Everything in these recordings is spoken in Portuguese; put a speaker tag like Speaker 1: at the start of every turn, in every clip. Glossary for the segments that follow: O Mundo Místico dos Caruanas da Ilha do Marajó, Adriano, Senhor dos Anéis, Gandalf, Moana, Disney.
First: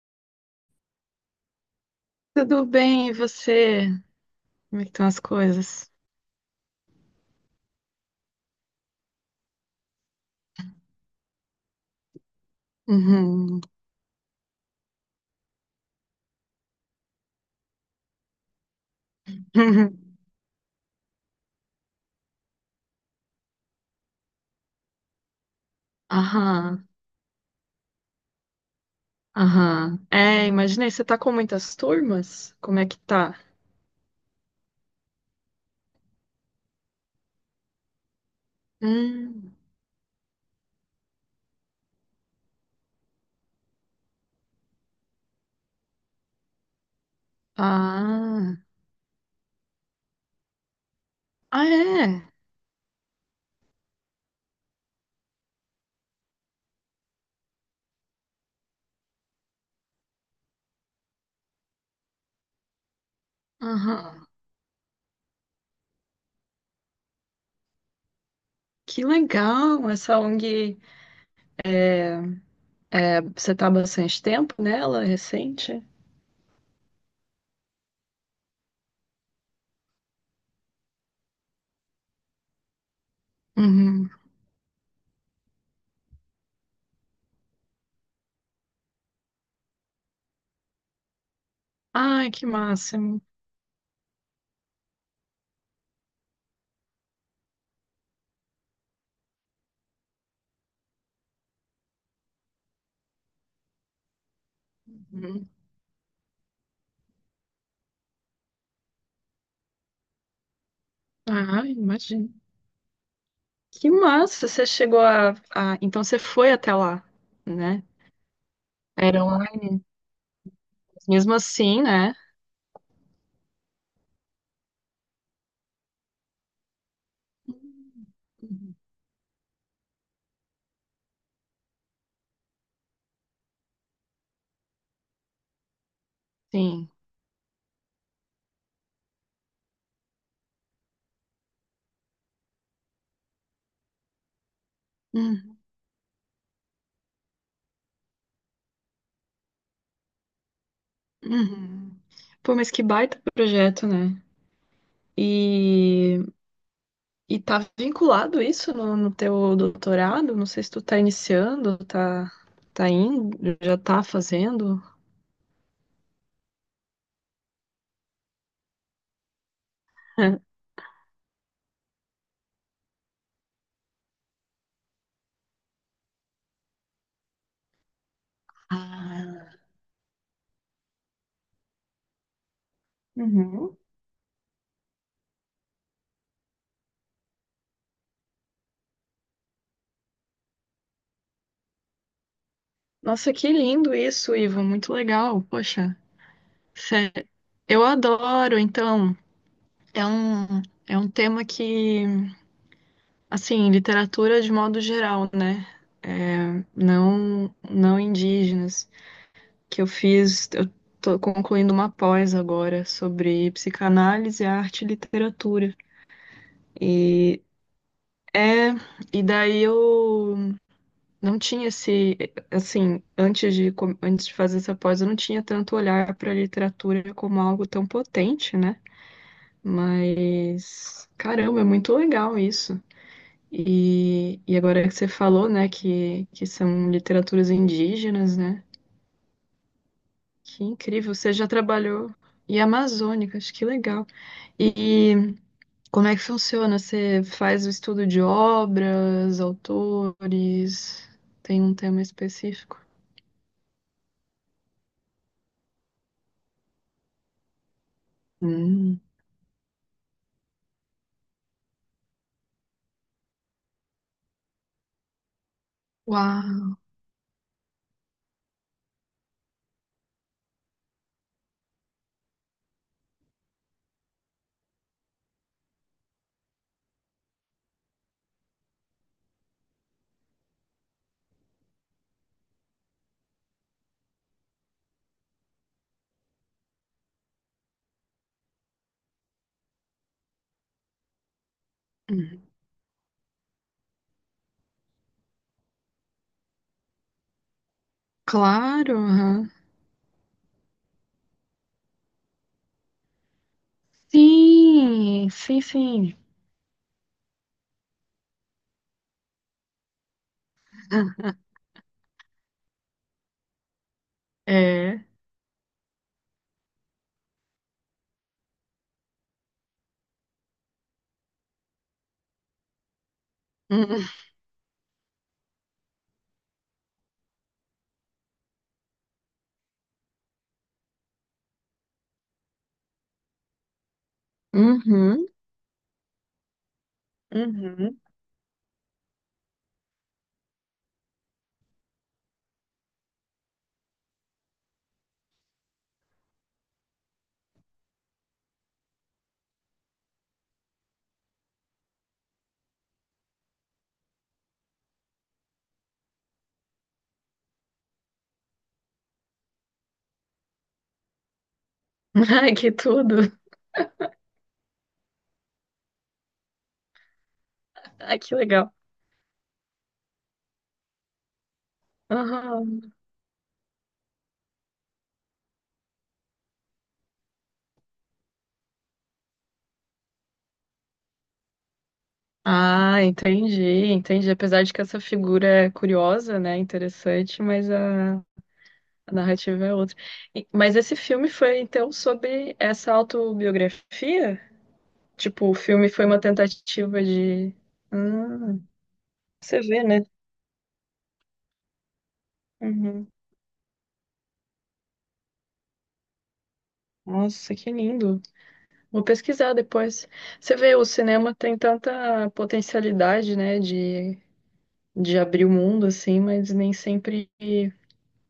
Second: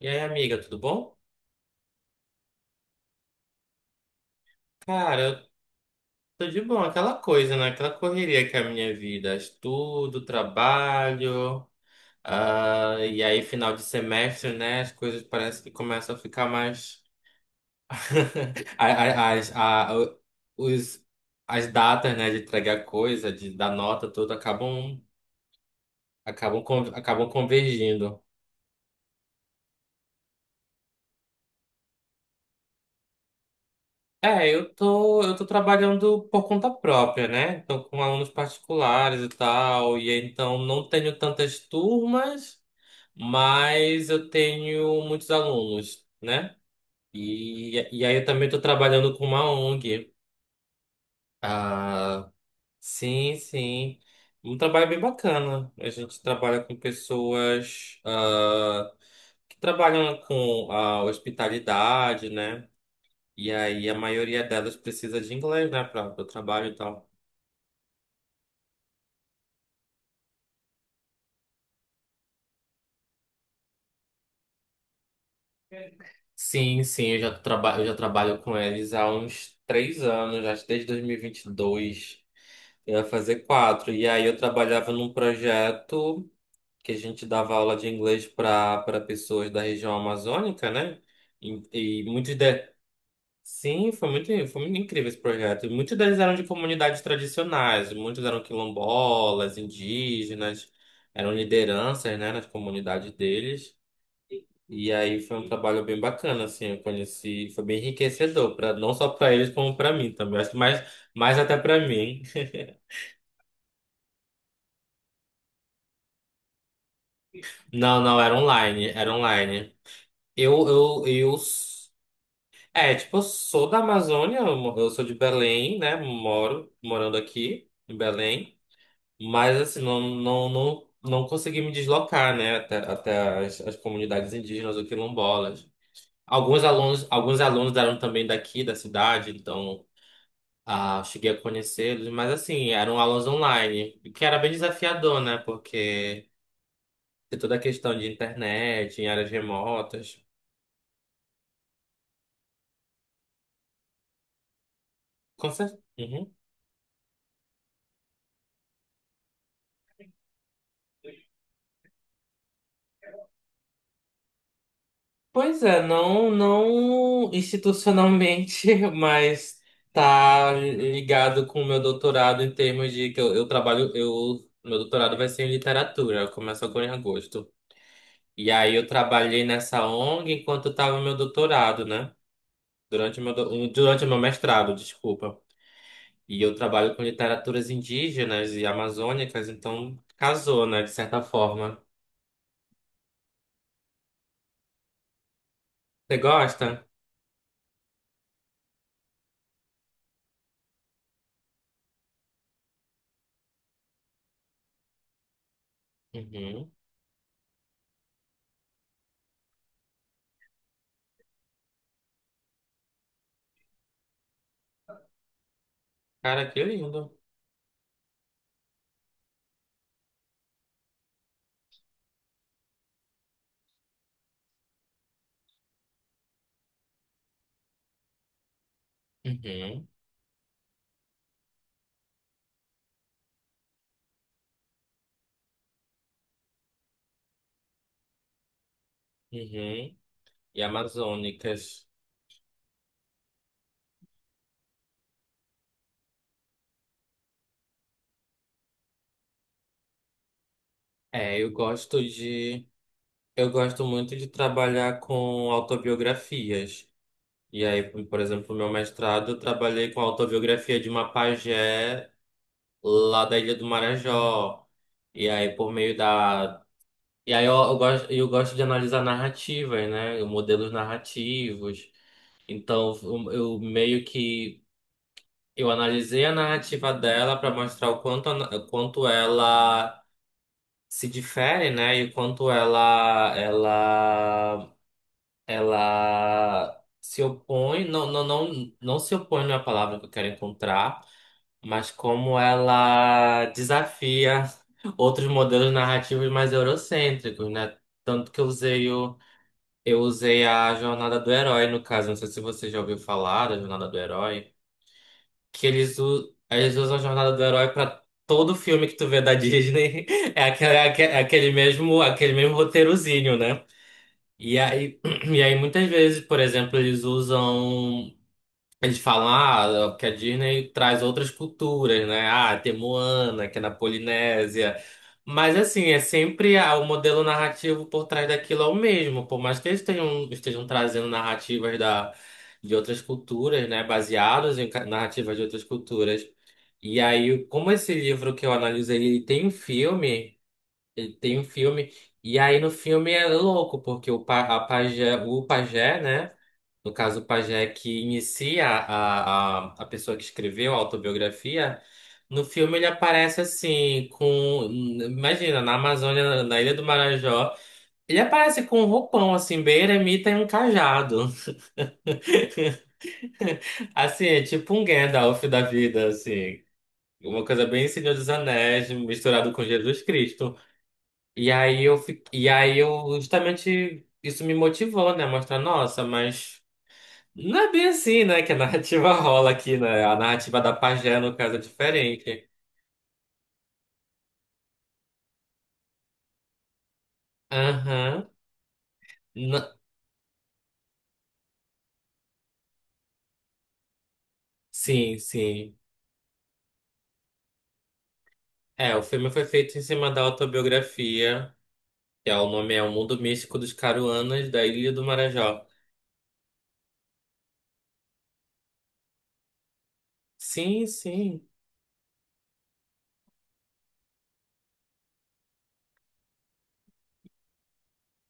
Speaker 1: E aí, amiga, tudo bom?
Speaker 2: Tudo bem, e você? Como é que estão as
Speaker 1: Cara, eu
Speaker 2: coisas?
Speaker 1: tô de bom, aquela coisa, né? Aquela correria que é a minha vida, estudo, trabalho, ah, e aí
Speaker 2: Uhum.
Speaker 1: final de semestre, né? As coisas parecem que começam a ficar mais. a- a- As, a- o- os, as datas, né, de entregar coisa, de dar nota, tudo, acabam,
Speaker 2: Aham,
Speaker 1: acabam convergindo.
Speaker 2: aham. É, imaginei, você tá com muitas turmas? Como é que tá?
Speaker 1: É, eu tô trabalhando por conta própria, né? Então, com alunos particulares e
Speaker 2: Hum,
Speaker 1: tal, e então não tenho tantas turmas, mas eu tenho muitos alunos, né? E aí eu também estou
Speaker 2: ah,
Speaker 1: trabalhando com uma ONG.
Speaker 2: ah, é?
Speaker 1: Ah, sim, sim. Um trabalho bem bacana. A gente trabalha com pessoas que trabalham com a hospitalidade, né? E aí a
Speaker 2: Aham.
Speaker 1: maioria delas precisa de inglês, né, para o trabalho e tal.
Speaker 2: Que legal, essa ONG, é, é, você tá há bastante tempo nela, recente?
Speaker 1: Sim, sim, eu já trabalho com eles há uns 3 anos, acho que desde 2022. Eu ia fazer quatro. E
Speaker 2: Uhum.
Speaker 1: aí eu trabalhava num projeto que a gente dava aula de inglês para pessoas da região amazônica, né? E
Speaker 2: Ai,
Speaker 1: muitos
Speaker 2: que
Speaker 1: de...
Speaker 2: máximo.
Speaker 1: Sim, foi muito incrível esse projeto. E muitos deles eram de comunidades tradicionais, muitos eram quilombolas, indígenas, eram lideranças, né, nas comunidades deles. E aí foi um
Speaker 2: Uhum.
Speaker 1: trabalho bem bacana, assim, eu conheci, foi bem enriquecedor, pra, não só para eles, como para mim também. Acho que mais, mais até
Speaker 2: Ah,
Speaker 1: para mim.
Speaker 2: imagino. Que massa, você chegou a... Então você foi até lá, né?
Speaker 1: Não, não, era online, era
Speaker 2: Eram
Speaker 1: online. Eu, eu, eu.
Speaker 2: mesmo assim,
Speaker 1: s-
Speaker 2: né?
Speaker 1: É, tipo, eu sou da Amazônia, eu sou de Belém, né? Morando aqui em Belém.
Speaker 2: Uhum.
Speaker 1: Mas, assim, não, não, não, não consegui me deslocar, né? Até as comunidades indígenas ou quilombolas. Alguns
Speaker 2: Sim.
Speaker 1: alunos, alguns alunos eram também daqui, da cidade, então cheguei a conhecê-los. Mas, assim, eram aulas online, o que era bem desafiador, né?
Speaker 2: Uhum.
Speaker 1: Porque tem toda a questão de internet, em áreas remotas.
Speaker 2: Uhum. Pô, mas que baita projeto, né? E,
Speaker 1: Uhum.
Speaker 2: e tá vinculado isso no teu doutorado? Não sei se tu tá iniciando, tá, tá indo, já tá fazendo.
Speaker 1: Pois é, não, não institucionalmente, mas tá ligado com o meu doutorado em termos de que meu doutorado vai ser em literatura, começa agora em agosto. E aí eu trabalhei
Speaker 2: Ah.
Speaker 1: nessa ONG enquanto estava no meu doutorado, né? Durante o meu, do-
Speaker 2: Uhum.
Speaker 1: durante o meu mestrado, desculpa. E eu trabalho com literaturas indígenas e amazônicas, então casou, né, de certa forma.
Speaker 2: Nossa, que lindo isso, Ivo, muito legal. Poxa,
Speaker 1: Você gosta?
Speaker 2: sé- eu adoro, então, é um tema que, assim, literatura de modo geral, né?
Speaker 1: Uhum.
Speaker 2: Não indígenas, eu tô concluindo uma pós agora sobre psicanálise, arte e literatura.
Speaker 1: Cara, que lindo.
Speaker 2: E é, e daí eu não tinha esse, assim, antes de fazer essa pós, eu não tinha tanto olhar para a literatura como algo tão potente, né?
Speaker 1: Uhum.
Speaker 2: Mas caramba, é muito legal isso. E agora que você falou, né, que são literaturas indígenas, né?
Speaker 1: Uhum. E
Speaker 2: Que incrível, você já
Speaker 1: amazônicas.
Speaker 2: trabalhou em amazônicas, que legal. E como é que funciona? Você faz o estudo de obras, autores,
Speaker 1: É, eu
Speaker 2: tem um tema
Speaker 1: gosto de.
Speaker 2: específico?
Speaker 1: Eu gosto muito de trabalhar com autobiografias. E aí, por exemplo, no meu
Speaker 2: Hum.
Speaker 1: mestrado, eu trabalhei com a autobiografia de uma pajé lá da Ilha do Marajó. E aí, por meio da.
Speaker 2: Uau!
Speaker 1: E aí, eu gosto de analisar narrativas, né? Modelos narrativos. Então, eu meio que. Eu analisei a narrativa dela para mostrar o quanto, quanto ela. Se difere, né? E o quanto ela se opõe, não se opõe não é a palavra que eu quero encontrar, mas como
Speaker 2: Hum.
Speaker 1: ela desafia outros modelos narrativos mais eurocêntricos, né? Tanto que eu usei
Speaker 2: Claro,
Speaker 1: o
Speaker 2: aham.
Speaker 1: eu usei a jornada do herói no caso, não sei se você já ouviu falar da jornada do herói
Speaker 2: Sim, sim,
Speaker 1: que eles,
Speaker 2: sim.
Speaker 1: u- eles usam a jornada do herói pra todo filme que tu vê da Disney. É aquele, é aque- é aquele mesmo roteirozinho, né? E aí,
Speaker 2: É.
Speaker 1: e aí muitas vezes, por exemplo, eles usam. Eles falam, que a Disney traz outras culturas, né? Ah, tem Moana, que é na
Speaker 2: Hum.
Speaker 1: Polinésia. Mas, assim, é sempre o modelo narrativo por trás daquilo é o mesmo. Por mais que eles tenham, estejam trazendo narrativas de outras culturas, né? Baseados em
Speaker 2: Uhum,
Speaker 1: narrativas de outras culturas. E aí, como esse
Speaker 2: uhum.
Speaker 1: livro que eu analisei, ele tem um filme, e aí no filme é louco, porque o pajé, né? No caso, o pajé que inicia a pessoa que escreveu a autobiografia, no filme ele aparece assim, com. Imagina, na Amazônia, na Ilha do Marajó, ele aparece com um roupão, assim, bem eremita e um cajado.
Speaker 2: Ai, que tudo!
Speaker 1: Assim, é tipo um Gandalf da vida, assim. Uma coisa bem Senhor
Speaker 2: Ai,
Speaker 1: dos
Speaker 2: que legal.
Speaker 1: Anéis, misturado com Jesus Cristo. E aí eu, fi- e aí
Speaker 2: Aham.
Speaker 1: eu justamente isso me motivou, né? Mostrar, nossa, mas. Não é bem assim, né? Que a narrativa rola aqui, né? A narrativa da pajé, no caso, é diferente.
Speaker 2: Ah, entendi, entendi. Apesar de que essa figura é curiosa, né, interessante, mas a,
Speaker 1: Aham.
Speaker 2: a narrativa
Speaker 1: Na-
Speaker 2: é outra. E mas esse filme foi, então, sobre essa autobiografia?
Speaker 1: Sim,
Speaker 2: Tipo, o
Speaker 1: sim.
Speaker 2: filme foi uma tentativa de... Hum,
Speaker 1: É, o filme foi
Speaker 2: você
Speaker 1: feito em
Speaker 2: vê, né?
Speaker 1: cima da autobiografia, que é o nome é O
Speaker 2: Uhum.
Speaker 1: Mundo Místico dos Caruanas da Ilha do Marajó.
Speaker 2: Nossa, que lindo. Vou pesquisar depois. Você vê, o
Speaker 1: Sim,
Speaker 2: cinema
Speaker 1: sim.
Speaker 2: tem tanta potencialidade, né, de abrir o mundo, assim, mas nem sempre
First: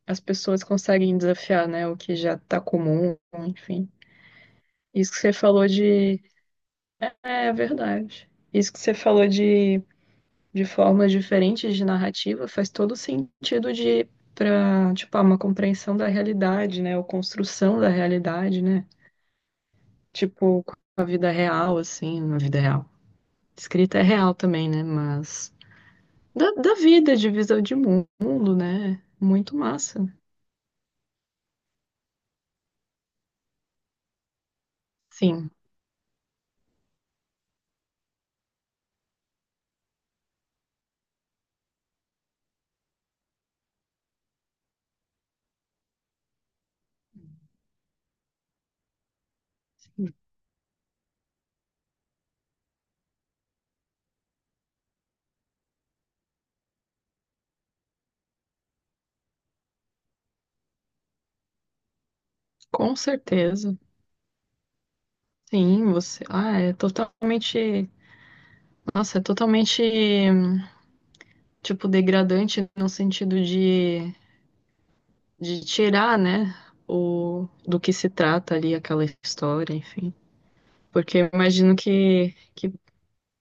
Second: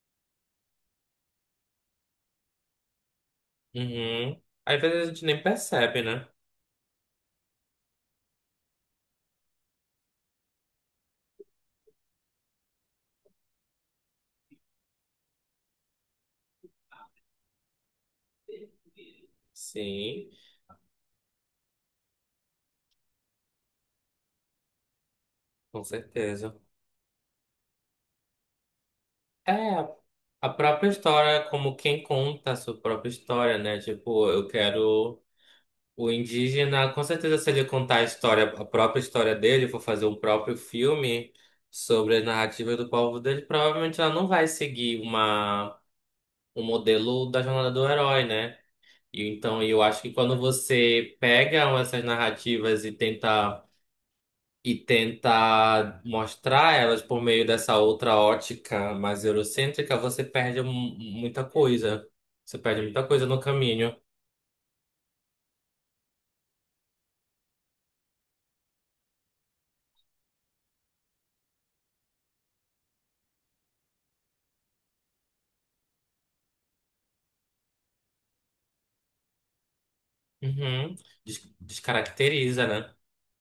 Speaker 2: as pessoas conseguem desafiar, né, o que já está comum, enfim.
Speaker 1: Uhum. Às vezes a
Speaker 2: Isso que
Speaker 1: gente
Speaker 2: você
Speaker 1: nem
Speaker 2: falou
Speaker 1: percebe,
Speaker 2: de.
Speaker 1: né?
Speaker 2: É, é verdade. Isso que você falou de formas diferentes de narrativa faz todo sentido de para, tipo, ah, uma compreensão da realidade, né, ou construção da realidade, né?
Speaker 1: Sim,
Speaker 2: Tipo, com a vida real, assim, na vida real. Escrita é real também, né? Mas
Speaker 1: com
Speaker 2: da,
Speaker 1: certeza.
Speaker 2: da vida, de visão de mundo, né?
Speaker 1: É,
Speaker 2: Muito massa.
Speaker 1: a própria história, como quem conta a sua própria história, né? Tipo, eu quero.
Speaker 2: Sim,
Speaker 1: O indígena, com certeza, se ele contar a história, a própria história dele, for fazer um próprio filme sobre a narrativa do povo dele, provavelmente ela não vai seguir um modelo da jornada do herói, né? E então eu acho que quando você pega essas narrativas e tenta mostrar elas por meio dessa outra ótica mais eurocêntrica, você perde muita coisa. Você perde
Speaker 2: com
Speaker 1: muita coisa no
Speaker 2: certeza.
Speaker 1: caminho.
Speaker 2: Sim, você. Ah, é totalmente. Nossa, é totalmente, tipo, degradante no sentido de tirar, né, o, do que se trata ali aquela história, enfim.
Speaker 1: Uhum.
Speaker 2: Porque eu
Speaker 1: Des-
Speaker 2: imagino que,
Speaker 1: descaracteriza,
Speaker 2: que
Speaker 1: né?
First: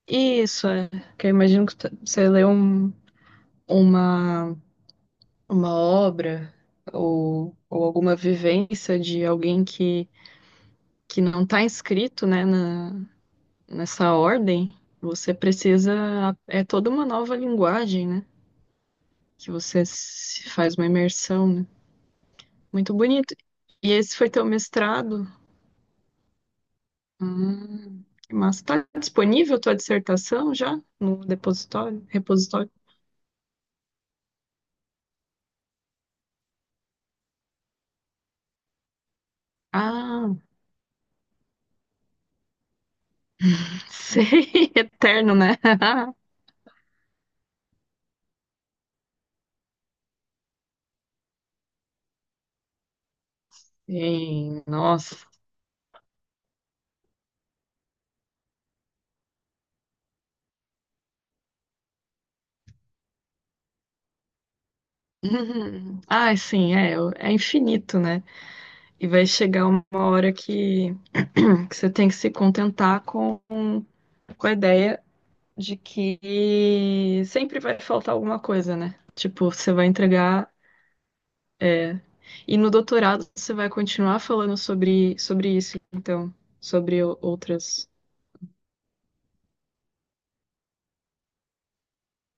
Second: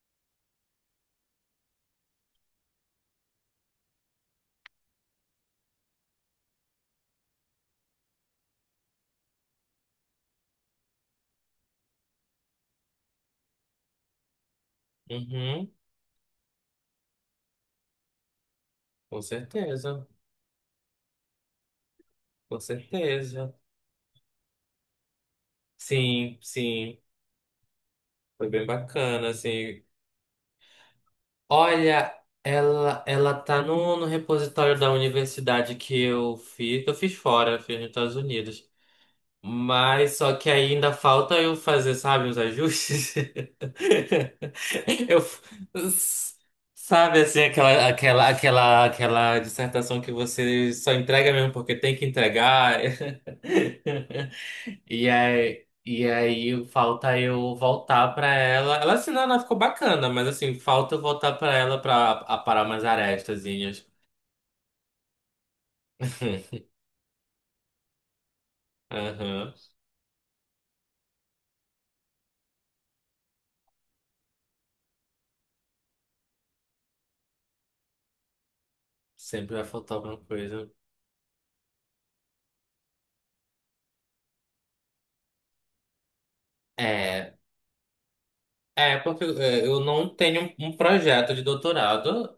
Speaker 2: isso é. Que eu imagino que você lê um, uma, uma obra ou alguma vivência de alguém que não está inscrito, né, na, nessa ordem. Você
Speaker 1: Uhum.
Speaker 2: precisa. É toda uma nova linguagem, né?
Speaker 1: Com
Speaker 2: Que você
Speaker 1: certeza,
Speaker 2: se faz uma imersão, né?
Speaker 1: com
Speaker 2: Muito bonito.
Speaker 1: certeza.
Speaker 2: E esse foi teu mestrado?
Speaker 1: Sim, sim,
Speaker 2: Que
Speaker 1: foi
Speaker 2: massa.
Speaker 1: bem
Speaker 2: Tá
Speaker 1: bacana,
Speaker 2: disponível tua
Speaker 1: assim.
Speaker 2: dissertação já no depositório,
Speaker 1: Olha,
Speaker 2: repositório?
Speaker 1: ela tá no repositório da universidade que eu fiz, fora, eu fiz nos Estados Unidos. Mas só
Speaker 2: Ah,
Speaker 1: que ainda falta eu fazer, sabe, os ajustes.
Speaker 2: sei,
Speaker 1: Eu,
Speaker 2: eterno, né?
Speaker 1: s- sabe, assim, aquela dissertação que você só entrega mesmo porque tem que entregar.
Speaker 2: Sim,
Speaker 1: E
Speaker 2: nossa.
Speaker 1: aí, e aí falta eu voltar pra ela. Ela assim, não, ela ficou bacana, mas assim, falta eu voltar pra ela pra aparar umas arestazinhas.
Speaker 2: Uhum. Ah, sim, é, é é infinito, né? E vai
Speaker 1: Aham.
Speaker 2: chegar uma hora que você tem que se contentar com a ideia de que sempre vai faltar alguma coisa, né? Tipo,
Speaker 1: Sempre vai
Speaker 2: você vai
Speaker 1: faltar alguma
Speaker 2: entregar.
Speaker 1: coisa.
Speaker 2: E no doutorado você vai continuar falando sobre, sobre isso, então, sobre
Speaker 1: É,
Speaker 2: outras.
Speaker 1: eu não tenho um projeto de doutorado.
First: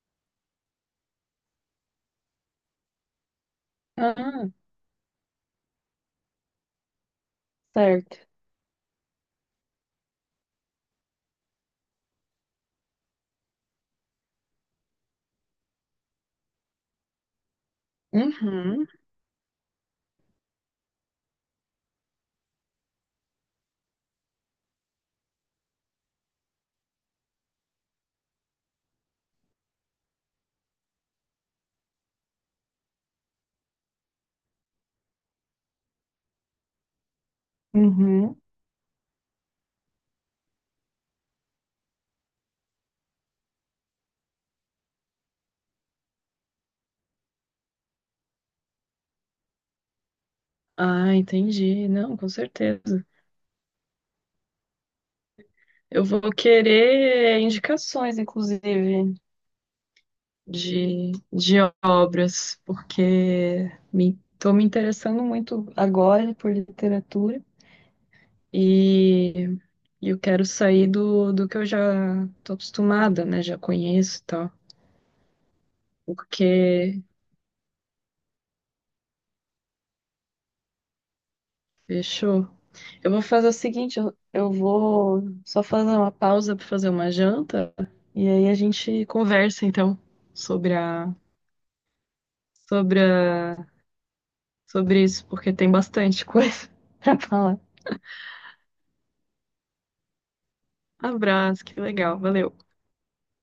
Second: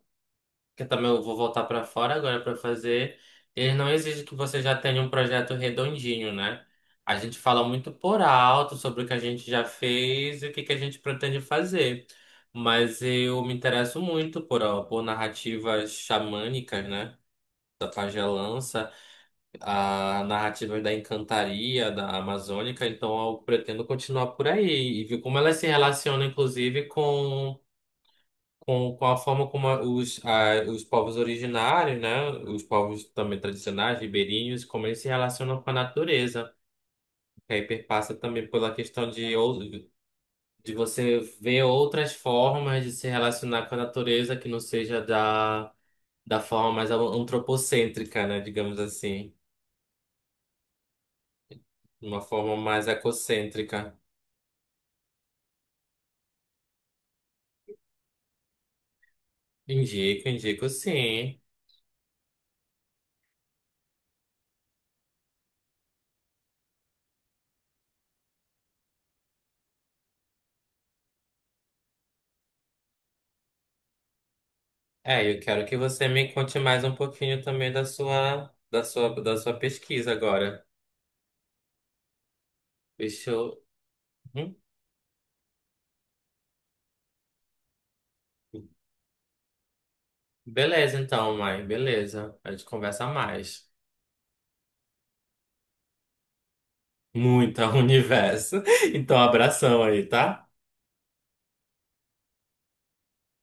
Speaker 1: Que eu também vou voltar para fora agora para fazer, ele não exige que
Speaker 2: Ah,
Speaker 1: você já tenha um projeto redondinho, né? A gente fala muito
Speaker 2: certo.
Speaker 1: por alto sobre o que a gente já fez e o que que a gente pretende fazer. Mas eu me interesso muito por narrativas xamânicas, né? Da
Speaker 2: Uhum.
Speaker 1: pagelança, a narrativas da encantaria, da amazônica. Então eu pretendo continuar por aí e ver como ela se relaciona inclusive, com com a forma como os povos originários, né, os povos também tradicionais, ribeirinhos, como eles se relacionam com a natureza. Que aí perpassa
Speaker 2: Uhum.
Speaker 1: também pela questão de você ver outras formas de se relacionar com a natureza que não seja da forma mais antropocêntrica, né, digamos assim,
Speaker 2: Ah, entendi. Não,
Speaker 1: uma
Speaker 2: com
Speaker 1: forma mais
Speaker 2: certeza.
Speaker 1: ecocêntrica.
Speaker 2: Eu vou querer indicações, inclusive,
Speaker 1: Indico, indico sim.
Speaker 2: de obras, porque me, tô me interessando muito agora por literatura e e eu quero sair do, do que eu já tô acostumada, né? Já conheço e tal.
Speaker 1: É, eu quero que você me conte mais um
Speaker 2: Porque
Speaker 1: pouquinho também da sua pesquisa agora.
Speaker 2: fechou. Eu vou
Speaker 1: Deixa
Speaker 2: fazer o
Speaker 1: eu.
Speaker 2: seguinte, eu
Speaker 1: Hum?
Speaker 2: vou só fazer uma pausa para fazer uma janta e aí a gente conversa então sobre
Speaker 1: Beleza,
Speaker 2: a
Speaker 1: então, mãe. Beleza. A gente
Speaker 2: sobre
Speaker 1: conversa
Speaker 2: a,
Speaker 1: mais.
Speaker 2: sobre isso, porque tem bastante coisa para falar.
Speaker 1: Muita universo. Então, abração aí, tá?
Speaker 2: Abraço, que legal, valeu.